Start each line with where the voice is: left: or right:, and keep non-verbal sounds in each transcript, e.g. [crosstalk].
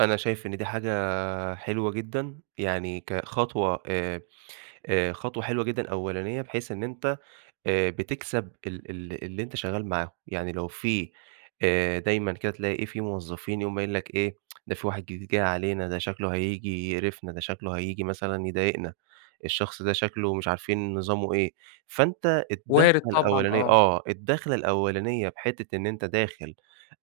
right: أنا شايف إن دي حاجة حلوة جدًا يعني كخطوة آآ، آآ، خطوة حلوة جدًا أولانية بحيث إن أنت آآ، بتكسب ال ال اللي أنت شغال معاهم، يعني لو في آآ، دايمًا كده تلاقي في موظفين يقوم قايل لك إيه [tsk] ده في واحد جديد جاي علينا، ده شكله هييجي يقرِفنا، ده شكله هييجي مثلًا يضايقنا الشخص ده شكله مش عارفين نظامُه إيه، فأنت
left: وارد
right: الدَخلة
left: طبعًا،
right: الأولانية
left: آه.
right: آه، الدَخلة الأولانية بحتِّة إن أنت داخل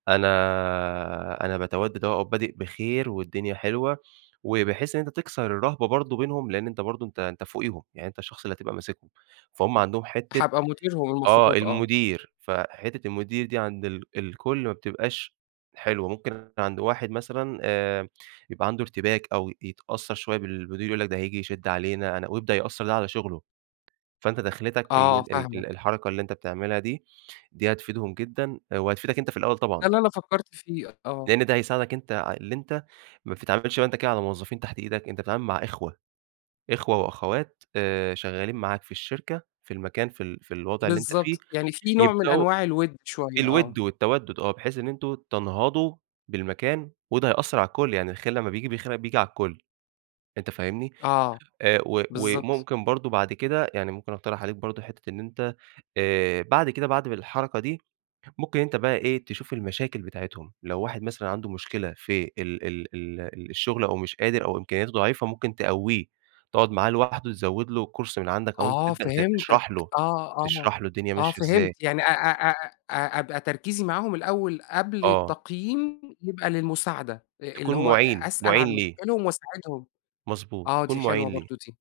right: أنا آآ، أنا باتودّد أهو وبادئ بخير والدنيا حلوة، وبحيث إن أنت تكسر الرهبة برضه بينهم لأن أنت برضه أنت أنت فوقيهم، يعني أنت الشخص اللي هتبقى ماسِكهُم، فهم عندهم حتِّة
left: هابقى مديرهم
right: آه،
left: المفروض، آه.
right: المدير، فحتِّة المدير دي عند ال الكل ما بتبقاش حلوة، ممكن عند واحد مثلًا آآ، يبقى عندُه ارتباك أو يتأثّر شوية بال بالمدير يقول لك ده هييجي يشِدّ علينا أنا ويبدأ يأثّر ده على شغلُه. فأنت دَخلتك
left: آه،
right: ال ال
left: فاهمك.
right: الحركة اللي أنت بتعملها دي، دي هتفيدهم جدًا وهتفيدك أنت في الأول
left: ده
right: طبعًا.
left: اللي أنا فكّرت فيه، [unintelligible] آه.
right: لأن ده هيساعدك أنت اللي أنت ما بتتعاملش أنت كده على موظفين تحت إيدك، أنت بتتعامل مع إخوة، إخوة وأخوات آآ، شغالين معاك في الشركة في المكان في ال في الوضع اللي أنت فيه،
left: بالضبط، يعني في نوع من
right: يبدأوا
left: أنواع الودّ شوية،
right: الود
left: آه.
right: والتودّد آه، بحيث إن أنتم تنهضوا بالمكان وده هيأثّر على الكل، يعني الخير لمّا بييجي الخير بييجي على الكل، أنت فاهمني؟
left: آه،
right: آآ، و
left: بالضبط.
right: وممكن برضه بعد كده، يعني ممكن أقترح عليك برضه حتة إن أنت، آآ، بعد كده، بعد الحركة دي ممكن أنت بقى إيه تشوف المشاكل بتاعتهم، لو واحد مثلًا عنده مشكلة في ال ال ال الشغل أو مش قادر أو إمكانياته ضعيفة، ممكن تقوّيه تقعد معاه لوحدُه تزوّد له course من عندك أو أنت
left: آه،
right: تبدأ ت
left: فهمتك
right: تشرح له
left: آه، آه.
right: تشرح له الدنيا
left: آه،
right: ماشية
left: فهمت،
right: إزاي.
left: يعني أ أ أ أ أبقى تركيزي معاهم الأول قبل
right: آه.
left: التقييم، يبقى للمساعدة،
right: تكون
left: اللي هو أ
right: مُعِين،
left: أسأل عن
right: مُعِين ليه.
left: مشاكلهم وأساعدهم،
right: مضبوط،
left: آه،
right: تكون
left: دي
right: مُعِين
left: حلوة
right: ليه.
left: برضه دي.